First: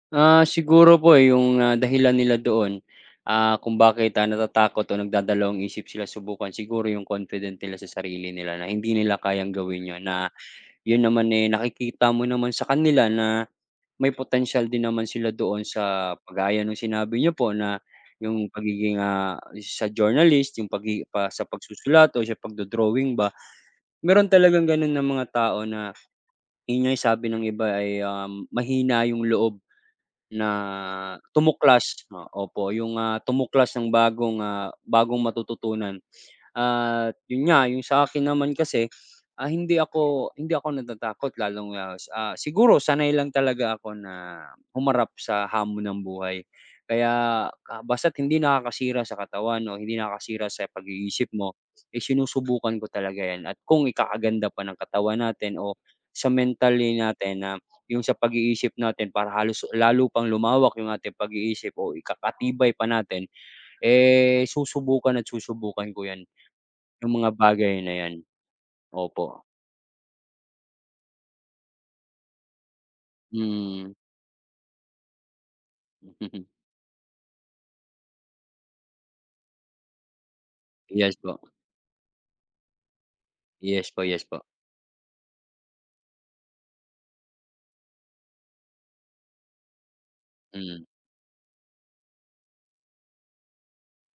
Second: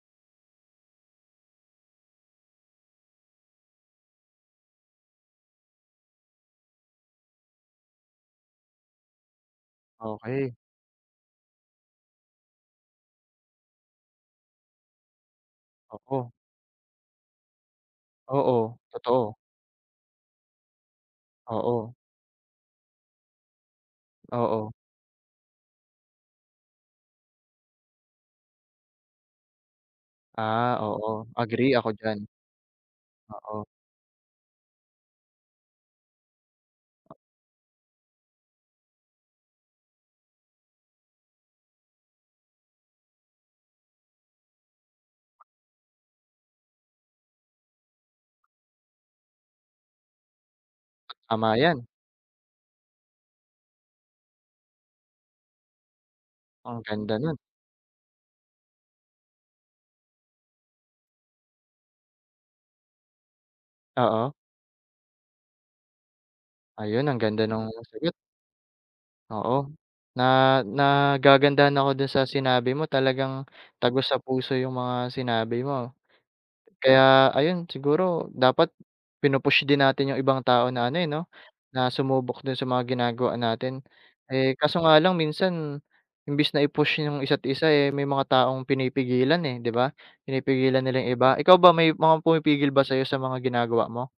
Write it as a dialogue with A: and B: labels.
A: Ah, siguro po, eh, 'yong, ah, dahilan nila doon, ah, kung bakit, ah, natatakot o nagdadalawang-isip sila subukan, siguro 'yong confident nila sa sarili nila na hindi nila kayang gawin 'yon na
B: Okey.
A: 'yon naman, eh, nakikita mo naman sa kanila na may potensyal din naman sila doon. Sa
B: Oo.
A: kagaya no'ng sinabi niyo po na 'yong
B: Oo,
A: pagiging,
B: totoo.
A: ah, sa journalist 'yong pagi pa sa
B: Oo.
A: pagsusulat o sa pagdo-drawing ba. Mayro'n talagang
B: Oo.
A: gano'n na mga tao na, 'yon nga'y sabi ng iba ay, um, mahina 'yong loob na
B: Ah, oo, agree ako
A: tumuklas, o
B: diyan.
A: opo, 'yong, ah,
B: Oo.
A: tumuklas ng bagong, ah, bagong matututunan. At 'yon nga 'yong sa 'kin naman kasi, ah, hindi ako hindi ako natatakot lalong, ah, sa siguro sanay lang talaga ako na humarap sa hamon ng buhay. Kaya ka basta't hindi nakakasira sa katawan o hindi nakakasira sa pag-iisip
B: Tama
A: mo
B: 'yan.
A: ay sinusubukan ko talaga 'yan. At kung ikakaganda pa ng katawan natin o sa
B: Ang
A: mentally
B: ganda no'n.
A: natin na 'yong sa pag-iisip natin para halos lalo pang lumawak 'yong ating pag-iisip o ikakatibay pa natin,
B: Oo.
A: eh, susubukan at susubukan ko 'yan,
B: Ayun,
A: 'yong
B: ang
A: mga
B: ganda no'ng
A: bagay na
B: sagot.
A: 'yan. Opo
B: Oo, na nagagandahan ako do'n sa sinabi mo talagang
A: Hmm.
B: tagos sa puso 'yong mga sinabi mo. Kaya, ayun, siguro dapat pinu-push din natin 'yong ibang tao na, ano, eh,
A: Yes
B: 'no,
A: po.
B: na sumubok do'n sa mga ginagawa natin.
A: Yes po, yes po.
B: Eh, kaso nga lang minsan imbes na i-push 'yong isa't isa, eh, may mga taong pinipigilan, eh, 'di ba, pinipigilan
A: Mm.
B: nila 'yong iba. Ikaw ba may mga pumipigil ba sa 'yo sa mga ginagawa mo?